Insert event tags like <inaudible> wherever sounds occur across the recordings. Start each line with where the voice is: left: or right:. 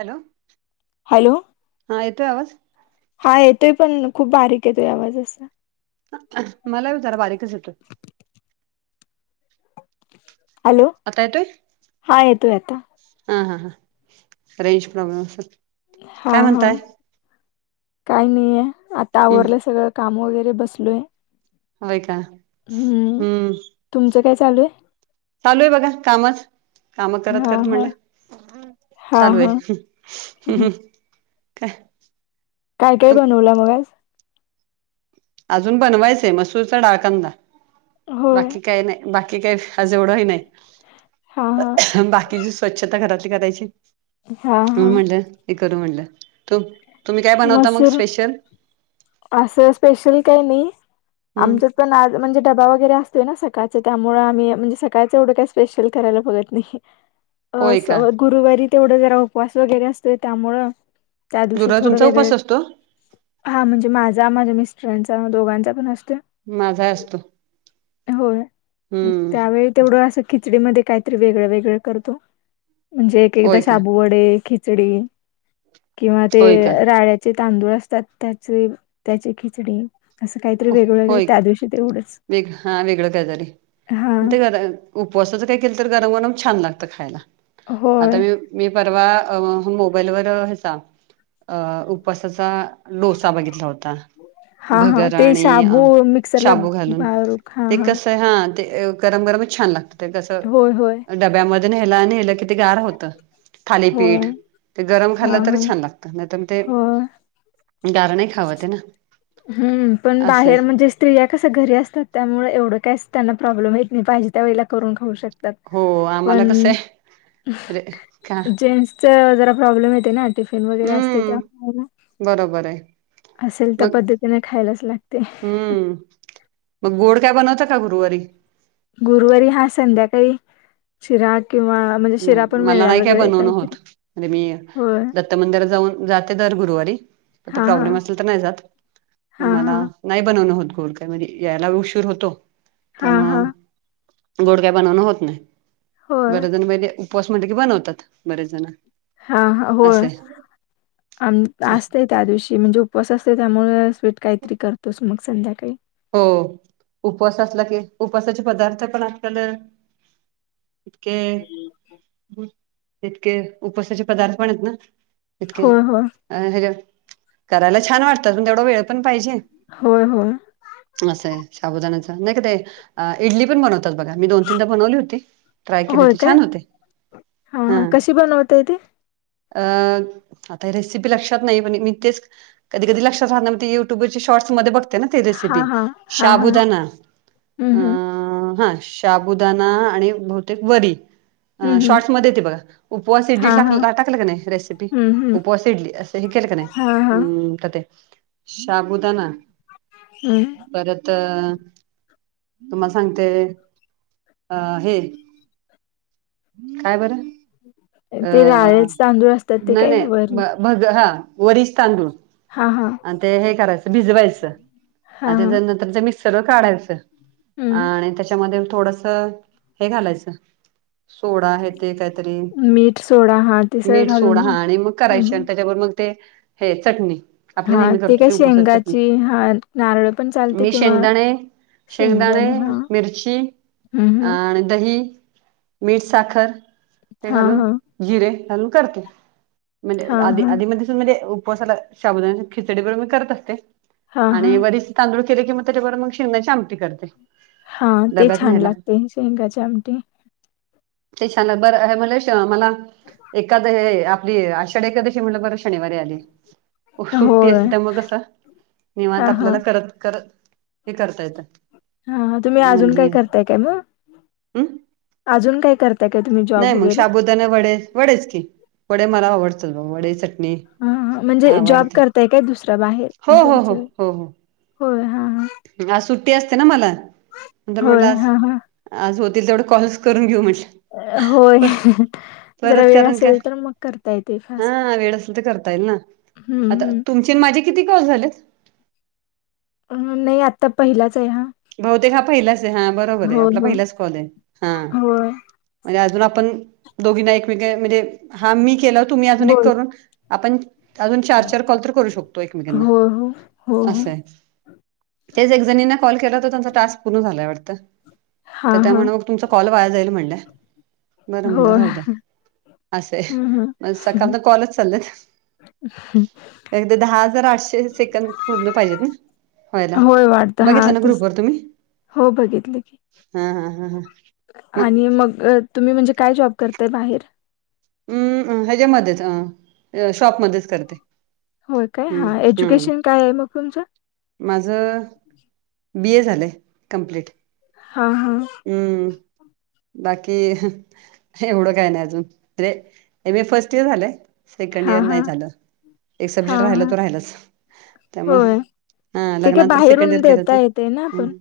right: Hello!
left: Hello
right: हा येतोय आवाज?
left: हा येतोय पण खूप बारीक येतोय आवाज आसा
right: मला विचारा बारीकच येतोय
left: <unintelligible> ते-
right: आता येतोय?
left: येतोय आता
right: हा हा हा रेंज प्रॉब्लेम असलं
left: हा हा काही नाहीये आता
right: हम्म
left: आवरलं सगळं काम वगैरे बसलोय
right: होय का
left: हम्म, तुमचं काय चालूय?
right: चालूय बघा कामच काम
left: आहे
right: करत
left: हा
right: करत
left: हा
right: म्हटलं
left: हा
right: चालूय
left: हा हम्म.
right: काय?
left: काय काय
right: तु
left: बनवलं मग आज?
right: आजून बनवायचंय मसूरचा डाळ कांंदा
left: होय
right: बाकी काही नाही बाकी काय? आज एवढं हे नाही
left: हा हा
right: बाकीची स्वच्छता घरातली करायची,
left: हा हा
right: म्हटलं हे करू, म्हणलं तु तुम्ही काय बनवता मग
left: मसूर
right: स्पेशल?
left: असं स्पेशल काही नाही
right: हम्म
left: आमच्यात पण आज म्हणजे डबा वगैरे असतोय ना सकाळचं त्याळं आम्ही म्हणजे सकाळचं एवढं काही स्पेशल करायला बघत नाही.
right: <unintelligible> <inaudible>
left: अ गुरुवारी तेवढं जरा उपवास वगैरे असतोय त्यामुळं त्या दिवशी
right: गुरुवार
left: थोडं
right: तुमचा
left: वेगळं
right: उपास असतो?
left: हा म्हणजे माझा माझ्या मिस्टरांडचा दोघांचा पण असतोय
right: माझा असतो.
left: होय
right: हम्म
left: त्यावेळेत तेवढं अस खिचडी मधे काहीतरी वेगळं वेगळं करतो म्हणजे एक एकदा
right: होय का
left: शाबू खिचडी किंवा ते
right: होय का
left: राय ते तांदूळ असतात. त्याचे त्याचे खिचडी असं काहीतरी
right: हो
left: वेगळं वेगळं
right: होय
left: त्या दिवशी तेवढंच.
right: वेग हा वेगळं काय तरी
left: हा.
right: मग तेच आता उपवासाच काय केलं तर गरम गरम छान लागत खायला. आता
left: होय.
right: मी मी परवा मोबाईलवर ह्याचा अ उपसाचा डोसा बघितला होता.
left: हा हा
right: भगर
left: ते
right: आणि
left: शाबू मिक्सरला
right: शाबू घालून.
left: बारीक हा
right: ते कसं हा ते गरम गरमच छान लागत. ते
left: होय होय.
right: कसं डब्यामध्ये न्ह्यला आणि नेल्ह कि ते गार होतं थालीपीठ
left: होय.
right: ते गरम
left: हा
right: खाल्लं
left: हा.
right: तरच छान लागत नाही पण ते
left: होय.
right: गार नाही खावतये ना
left: हम्म, पण
right: असं
left: बाहेर
right: आहे.
left: म्हणजे स्त्रिया कसं घरी असतात त्यामूळे एवढं काहीच त्यांना प्रॉब्लेम येत नाही पाहिजे त्या वळेला करून खाऊ शकतात.
right: हो
left: पण
right: आम्हाला कसं आहे रे का
left: जेन्ट्स जरा प्रॉब्लेम येते ना टिफिन वगैरे असते
right: हम्म
left: त्यामुळे
right: बरोबर आहे.
left: असेल त्या
right: मग
left: पद्धतीने खायलाच लागते.
right: हम्म. मग गोड काय बनवता का गुरुवारी?
left: गुरुवारी हा संध्याकाळी शिरा किंवा म्हणजे
right: ह
left: शिरा पण
right: मला
left: वेगळा
right: नाही काय
left: वेगळे
right: बनवून
left: काहीतरी
right: होत म्हणजे मी
left: होय
right: दत्त मंदिरात जाऊन जाते दर गुरुवारी, फक्त
left: हां हां
right: प्रॉब्लेम असेल तर नाही जात. ह
left: हां
right: मला
left: हां
right: नाही बनवणं होत गोड काय म्हणजे यायला उशीर होतो
left: हां
right: त्यामु
left: हां
right: गोड काय बनवणं होत नाही,
left: होय
right: बरेच जण म्हणजे उपवास म्हणलं की बनवतात बरेच जण.
left: हा हो
right: असं आहे.
left: असतेय त्या दिवशी म्हणजे उपवास असते त्यामुळे काहीतरी करतोच मग संध्याकाळी
right: हो उपवासा असला की उपवासाचे पदार्थ पण आपल्याल इितके, तितके उपसाचे पदार्थ पण आहेत ना. इतके,
left: होय होय
right: अ हर करायला छान वाटतात पण तेवढा वेळ पण पाहिजे.
left: होय, होय,
right: असं आहे शाबुदाण्याच, नाही का ते इडली पण बनवतात बघा मी दोन तीनदा बनवली होती. ट्राय केली
left: होय
right: होती
left: काय
right: छान होते. हा
left: कशी बनवताय ते?
right: अं, आता रेसिपी लक्षात नाही पण मी तेच कधी कधी लक्षात राहात नाही मग ती युट्युब वरच्या शॉर्ट्सध्ये बघते ना ती रिलस
left: हा हा हा हा
right: शबुदाना अ
left: हम्म
right: अ
left: हम्म
right: हा शाबुदाना आणि बहुतेक वरी अ
left: हम्म हम्म
right: शॉर्ट्समध्ये ते बघा उपवास इडली
left: हा हा
right: टाकलं का नाही रेसिपी
left: हम्म हम्म
right: उपवास इडली असं हे केलं का
left: हा हा
right: नाहीम् क ते शाबुदाना
left: हम्.
right: परत अ तुम्हाला सांगते अ हे काय बरं
left: ते
right: अ
left: राळ्याचे तांदूळ असतात ते काही वरी
right: भगर हा वरीचे तांदूळ
left: हा हा
right: आणि ते हे करायचं भिजवायचं
left: हा
right: आ
left: हा
right: त्याच्या नंतर ते मिक्सर काढायचं
left: हम्म
right: आणि त्या त्याच्यामध्ये थोडस हे घालायचं सोडा हे ते काहीतरी
left: मीठ सोडा हा ते सगळं
right: मीठ सोडा
left: घालून
right: हा आणि मग
left: हम्म
right: करायची आणि
left: हम्म
right: त्याच्यावर मग ते हे चटणी आपली
left: हा
right: नेहमी करतो
left: काय
right: ते उपवासाची चटणी,
left: शेंगाची हा नारळ पण चालते
right: मी
left: किंवा
right: शेंगदाणे शेंगदाणे, मिरची,
left: हम्म हम्म
right: आणि दही मीठ, साखर, ते
left: हा
right: घालून
left: हा
right: जिरे घालून करते. म्हणजे
left: हा
right: आधी-
left: हा
right: आधी मधी म्हणजे उपवासाला शाबुदाना खिचडी बरोबर मी करत असते.
left: हा हा
right: आणि वरीचे तांदूळ केले कि मग त्याच्याबरोबर मग शेंगदाण्याची आमटी करते.
left: हा ते
right: डब्यात
left: छान
right: न्यायला.
left: लागते शेंगाच्या आमटी
right: ते छान बरं आहे अ मलेश मला एखाद हे ते आषाढी एकादशी म्हटलं बरं शनिवारी आली. सुट्टी
left: होय
right: असते त्यामुळे कस
left: हा
right: निवात
left: हा
right: आपल्याला करत करत हे करता येतं.
left: हा, हा, तुम्ही अजून काय
right: म्हणजे
left: करताय काय मग?
right: हम्
left: अजून काय करता?
right: नाही मग शाबुदाने वडे वडेच केले वडे मला आवडत वडे चटणी.
left: हा हा म्हणजे जॉब
right: आवडते.
left: करताय काय दुसरा बाहेर
right: हो
left: असं
right: हो हो
left: विचार
right: हो हो.
left: होय हा हा.
right: आज सुट्टी असते ना मला. नंतर म्हटलं
left: होय
right: आज
left: हा हा.
right: आज होतील तेवढं कॉल्स करून घेऊ म्हटलं.
left: होय जरा
right: परत
left: वेळ
right: कारण का
left: असेल तर मग करता येते फास्ट.
right: हा वेळ असेल तर करता येईल ना
left: हम्म
right: आता
left: हम्म.
right: तुमचे आणि माझे किती कॉल झालेत.
left: अ ह नाही आत्ता पहिलाच आहे हा.
right: बहुतेक हा पहिलाच आहे हा बरोबर आहे
left: हो
right: आपला
left: हो
right: पहिलाच कॉल आहे हा.
left: होय
right: म्हणजे अजून आपण दोघींना एकमेक म्हणजे हा मी केलं तुम्ही अजून एक
left: बोल
right: करून आपण अजून चार चार कॉल तर करू शकतो एकमेकांना
left: हो हो हो हो
right: असंय. तेच एक जणी कॉल केला तर त्यांचा टास्क पूर्ण झालाय वाटत
left: हा
right: तर
left: हा
right: त्यामुळे तुमचा कॉल वाया जाईल म्हणल्या बरं
left: हो
right: म्हणल राहू द्या. असे आहे
left: हम्म
right: म सकाळच कॉल च चाललेत.
left: ह.
right: पण ते दहा हजार आठशे सेकंद पूर्ण पाहिजेत ना. व्हायला
left: होय वाटत हा
right: बघितलं ना
left: तस
right: ग्रुपवर
left: हो बघितलं की.
right: हम हम हम हम.
left: आणि मग अ तुम्ही म्हणजे काय जॉब करताय बाहेर.
right: हम्म ह्याच्यामध्येच अ शॉपमध्येध्येच करते.
left: होय काय
right: हम्म
left: हा
right: हम्म
left: एज्युकेशन काय आहे मग तुमचं.
right: माझं बी ए झालंय कमप्लीट.
left: हां हां.
right: हम्म. बाकी एवढं काय नाही अजूने एम ए फर्स्ट इयर झालंय सेकंड इयर
left: हां,
right: नाही
left: हां.
right: झालं एक सब्जेक्ट
left: हां,
right: राहिल
left: हां.
right: तो राहिलाच त्यामुळ.
left: होय.
right: हा
left: ते काय
right: लग्ना नंतर सेकंड
left: बाहेरून
right: इयर केला
left: देता
right: तर
left: येतंय ना आपण?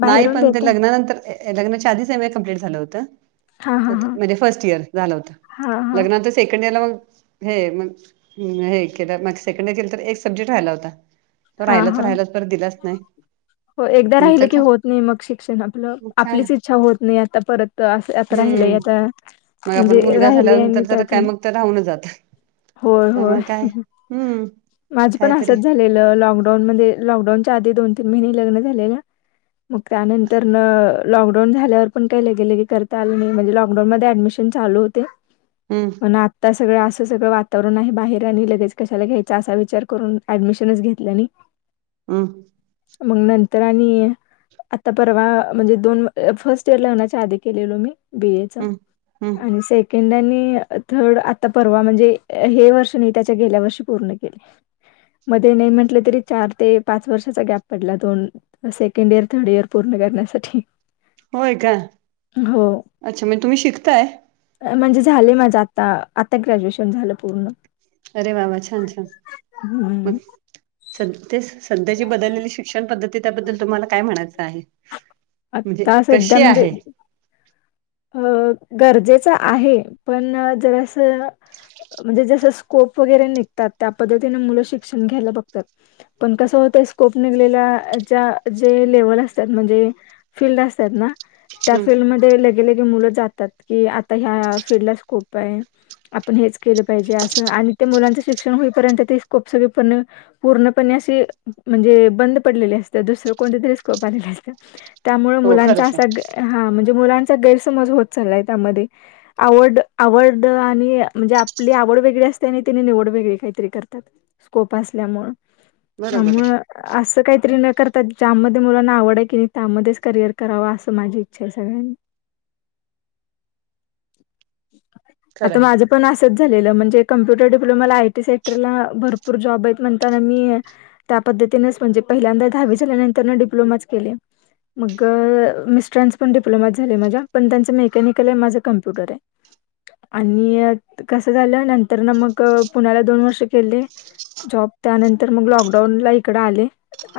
left: बाहेरून
right: नाईपण ते
left: देताय?
right: लग्नानंतर लग्नाच्या आधीच एम कंप्ट झालं
left: हां, हां, हां.
right: होतणजे फर्स्ट इर झालं
left: हां, हां.
right: हो. सेकंडरला मग हे मग. हे केलंग सेकंड इर केलं तर एक सब्जेक्ट राहियला होता. तो
left: हां,
right: राहिला तर
left: हां.
right: राहिलाच पर दिलाच
left: हो, एकदा
right: नाहीच
left: राहिलं की
right: का
left: होत नाही मग शिक्षण आपलं आपलीच इच्छा होत नाही आता परत. तर असं आता राहिलंय
right: हम्म
left: आता
right: मग आपण
left: म्हणजे
right: मुलगा
left: राहिले आहे मी
right: झाल्यानंतर तर काय
left: त्यातून
right: मग तर राहूनच जात
left: होय होय
right: त्यामुळे काय हम्म
left: माझ पण
right: कायतरी
left: आसच झाले. लॉकडाऊन म लॉकडाऊनच्या आधी दोन तीन महिने लग्न झालेल्या. मग त्यानंतर न. लॉकडाऊन झाल्यावर पण काही लगेलगे करता आलं नाही म्हणे लॉकडाऊन मध्ये ऍडमिशन चालू होते.
right: हम्म
left: पण आताच. सगळं असं सगळं वातावरण आहे बाहेर आणि लगेच कशाला घ्यायच असा विचार करून ऍडमिशनच घेतलं नाही.
right: हम.
left: मग नंतर आणि आता परवा म्हणजे दोन फर्स्ट इयर लग्नाच्या आधी केलेलो मी. बीए च
right: हम्म हम्म
left: आणि से सेकडनी थर्ड आता परवा म्हणजे हे वर्ष नाही त्याच्या गेल्या वर्षी पूर्ण केले. मध्ये नाही म्हटले तरी. चार ते पाच वर्षाचा गॅप पडला दोन सेकंड इयर थर्ड इयर पूर्ण करण्यासाठी.
right: होय का
left: हो
right: अच्छा म्हणे तुम्ही शिकताय.
left: म्हणजे झाले माझं आता आता ग्रॅज्युएशन झालं पूर्ण.
right: अरे वाबा छान छान
left: हम्म
right: मग स ते. सध्याची बदललेली शिक्षण पद्धती त्याबद्दल तुम्हाला काय म्हणायचं आहे. म्हणजे
left: आता सध्या
right: कशी
left: म्हणजे.
right: आहे?
left: अ गरजेच आहे पण जरा असं. म्हणजे जस स्कोप वगैरे निघतात त्या पद्धतीने मुलं शिक्षण घ्यायला बघतात. पण कसं होत स्कोप निघलेल्या जे लेवल असतात म्हणजे. फीलल्ड असतात ना त्या
right: हम्म.
left: फीलल्डमध्ये. गेले क मुलं जातात की आता ह्या फीलल्ड ला स्कोप आहे. आपण हेच केलं पाहिजे असं आणि ते मुलांचं शिक्षण होईपर्यंत ते स्कोप सगपण. पूर्णपणे असशी म्हणजे बंद पडलेली असते दुसरं कोणत तरीस्कोप आलेले असत. त्यामुळे
right: हो
left: मुलांचा
right: खरंच
left: असा
right: आहे.
left: हा म्हणजे मुलांचा गैरसमज होत चाललाय त्यामध्ये. आवड आवड आणि म्हणजे आपली आवड वेगळी असते आणि तिने निवड वेगळी काहीतरी करतात. स्कोप अस मर
right: बरोबर आहे.
left: त्यामुळे. असं काहीतरी न करताात ज्यामध्ये मुलांना आवड आहे की नाही त्यामध्येच करिअयर करावा असं माझी इच्छा आहे सगळ्यांनी.
right: खरं
left: आता
right: आहे.
left: माझ्या. पण असत झालेलं म्हणजे कम्प्युटर डिप्लोमाला आयटी सेक्टरला भरपूर जॉब आहेत म्हणताना मी. त्या पद्धतीनेच म्हणजे पहिल्यांदा दहावी झाल्यानंतर डिप्लोमाच केले. मग मिस्टरांस पण डिप्लोमात झाले माझ्या पण त्यांचं मेकॅनिकल आहे माझं कम्प्युटर आहे. आणि कसं झालं नंतर ना मग पुणाला दोन वर्ष केले. जॉब त्यानंतर मग लॉकडाऊन ला इकडे आले.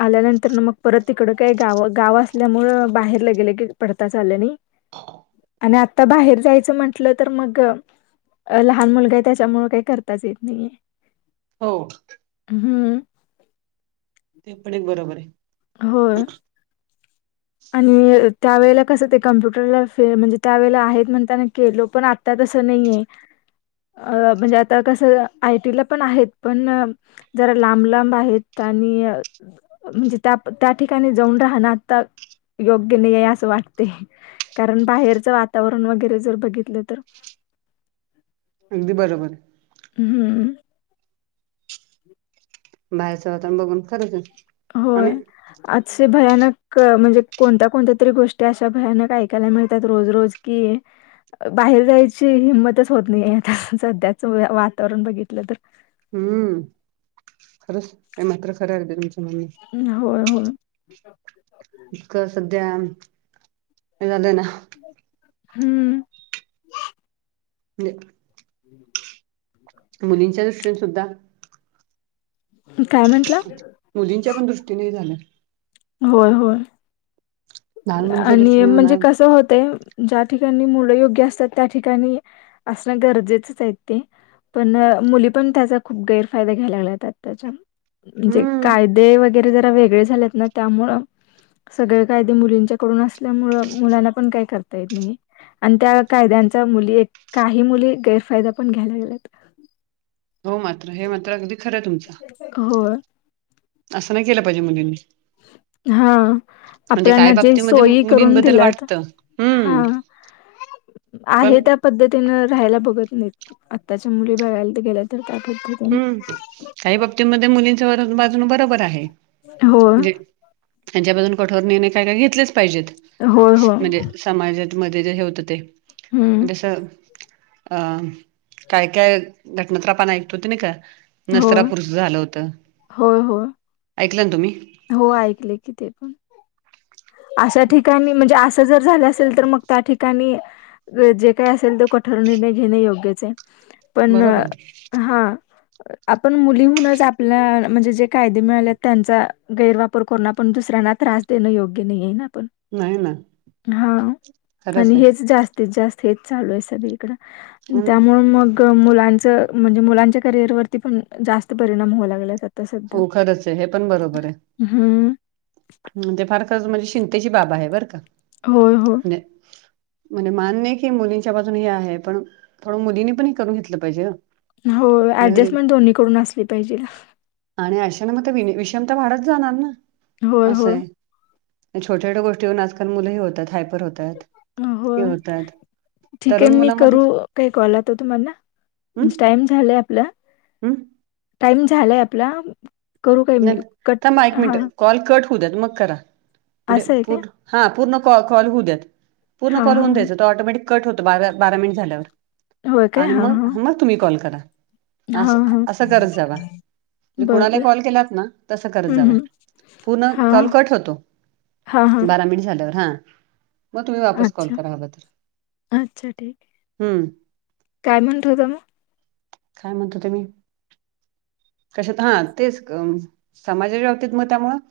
left: आल्यानंतर ना मग परत तिकड काही गाव गाव असल्यामु बाहेरला गेले की पडताच आलं नाही.
right: <inaudible>
left: आणि आता बाहेर जायचं म्हण. लं तर मग लहान मुलगा त्याच्यामु काही करताच येत नाहीे.
right: हो.
left: हम्म
right: ते पण एक बरोबर आहे.
left: हो. आणि त्यावेेळे कसं ते कम्प्युटरला फे म्हणजे त्यावेेळेला आहेत म्हणताना के लो पण आत्ता तसं नाहीय.
right: <inaudible>
left: अ म्हणजे आता कसं आयटीला पण आहेत पण. जरा लांब लांब आहेत आणि. म्हणजे त्या त्या ठिकाणी जाऊन राहणं आता. योग्य नाही आहे असं वाटते कारण बाहेरचं वातावरण वगैरे जर बघितलं तर.
right: अगदी बरोबर आहे.
left: हम्म.
right: बाहेरचं होता बघून खरंच आणि
left: होय. आजे भयानक म्हणजे कोणत्या कोणत्या तरी गोष्टी अशा भयानक ऐकायला मिळतात रोज रोज. कि. बाहेर जायची हिंमतच होत नाहीे आता सध्याच वातावरण बघितलं तर.
right: हम्म, खरंच हे मात्र खरं हाय अर्दी तुमच म्हणणं.
left: होय, होय.
right: इतकं सध्या हे झालंय ना.
left: हम्म.
right: <inaudible>
left: <inaudible>
right: मुलींच्या दृष्टीन सुद्धा
left: काय म्हंटला?
right: मुलींच्या पण दृष्टीने हे झाल.
left: होय होय,
right: लहान मुलींच्या
left: आणि
right: दृष्टीने म्हणा
left: म्हणजे कसं होतय. ज्या ठिकाणी मुलं योग्य असतात, त्या ठिकाणी असणं गरजेचंच आहेत ते. पण, मुली पण त्याचा खूप गैरफायदा घ्याय लागल्यात आताच्या. जे
right: हम्म
left: कायदे वगैरे जरा वेगळे झालेत ना त्यामुं सगळे कायदे. मुलींच्या कडून असल्यामूळ, मुलांना पण काही करता येत नाही. आणि त्या कायद्यांचा मुली एक काही मुली गैरफायदा पण घ्यायला लागल्यात.
right: हो मात्र, हे मात्र अगदी खरं तुमच.
left: होय.
right: असं नाही केलं पाहिजे मुलींनी.
left: हा
right: म्हणजे
left: आपल्या
right: काय
left: ना जे
right: बाबतीमध्ये
left: सोयी करून
right: मुलींबद्दल
left: दिल्यात
right: वाटतं हम्म
left: हा.
right: पण
left: आहे त्या, पद्धतीन राहायला बघत नाहीत, आत्ताच्या मुली बघायला तर गेल्या तर <unintelligible>
right: हं, काही बाबतीमध्ये मुलींच बाजून बरोबर आहे,
left: होय
right: म्हणजे हेंच्याबद्दल, कठोर निर्णय काय-काय घेतलेच पाहिजेत
left: होय होय
right: म्हणजे. समाजात मध्ये जे हे होत ते
left: हम्म
right: जस अं काय, काय घटना <unintelligible> आपण ऐकतो होत नाही का?
left: होय
right: नसरापुरच झालं होत,
left: होय होय
right: ऐकलं ना तुम्ही?
left: हो, ऐकले की ते पण. अशा ठिकाणी म्हणजे, असं जर झालं असेल तर, मग त्या ठिकाणी जे काय असेल, तो कठोर निर्णय घेणे योग्यच आहे, पण
right: बरोबर आहे.
left: हा आपण मुलीहूनच आपल्या म्हणजे, जे कायदे मिळाले त्यांचा गैरवाप पर कोणा पण दुसऱ्यांना त्रास देणं, योग्य नाहीये ना पण?
right: नाही ना
left: हा
right: खरंच
left: आणि
right: आहे
left: हेच जास् स्तीत जास्त हेच चालू आहे सगळीकड,
right: हम्म,
left: त्यामुळे मग क मुलांचं म्हणजे, मुलांच्या करिअरवरती पण, जास्त परिणाम होऊ लागल्यात आता सध्या.
right: हो खरंच आहे हे पण
left: हम्म.
right: ते फार खरंच म्हणजे शिंतेची बाबा आहे बरं का.
left: होय, हो.
right: <unintelligible> म्हणजे मान्यये की मुलींच्या बाजूनी हे आहे, पण थोडं मुलींनी पण हे करून घेतलं पाहिजे ना.
left: होय ऍडजस्टमेंट दोन्ही कडन असली पाहिजे
right: आणि आशान मग ते विणी विषमता तर वाढत जाणार ना,
left: होय होय.
right: असाय. आणि छोट्या, छोट्या गोष्टीवरन आजकाल मुलं हे होतात, हायपर होतात. हे
left: होय.
right: होतात
left: ठीक
right: तरुण
left: आहे, मी
right: मुलामध्ये
left: करू काय कॉल आता तुम्हांना, टाइम झालंय आपला
right: उ.
left: टाईम झालाय आपला करू काय मी
right: नाही
left: कट
right: थांबा एक मिनिट
left: हा.
right: कॉल कट होऊ द्यात मग करा म्हणजे
left: असं आहे काय?
right: पूर हा पूर्ण कॉक कॉल होऊ द्यात. पूर्ण
left: हा
right: कॉल
left: हा
right: होऊन
left: हा
right: द्यायचा तो ऑटोमॅटिक कट होतो बारा बारा मिनिट झाल्यावर आणि मग हा मग तुम्ही कॉल करा
left: हा
right: असं
left: हा
right: असं करत जावा
left: बरं बरं
right: कुणालाही कॉल केला तसं करत
left: हम्म
right: जावा
left: हम्म
right: पूर्ण
left: हा
right: कॉल कट होतो
left: हा हा
right: बारा मीट झाल्यावर हां मग तुम्ही वापस कॉल
left: अच्छा
right: करा हव तर
left: अच्छा ठीक आहे.
right: हम्म
left: काय म्हणत होता मग
right: काय म्हणीत होते मी कशात हां तेच समाजाच्या बाबतीत मग त्यामुळं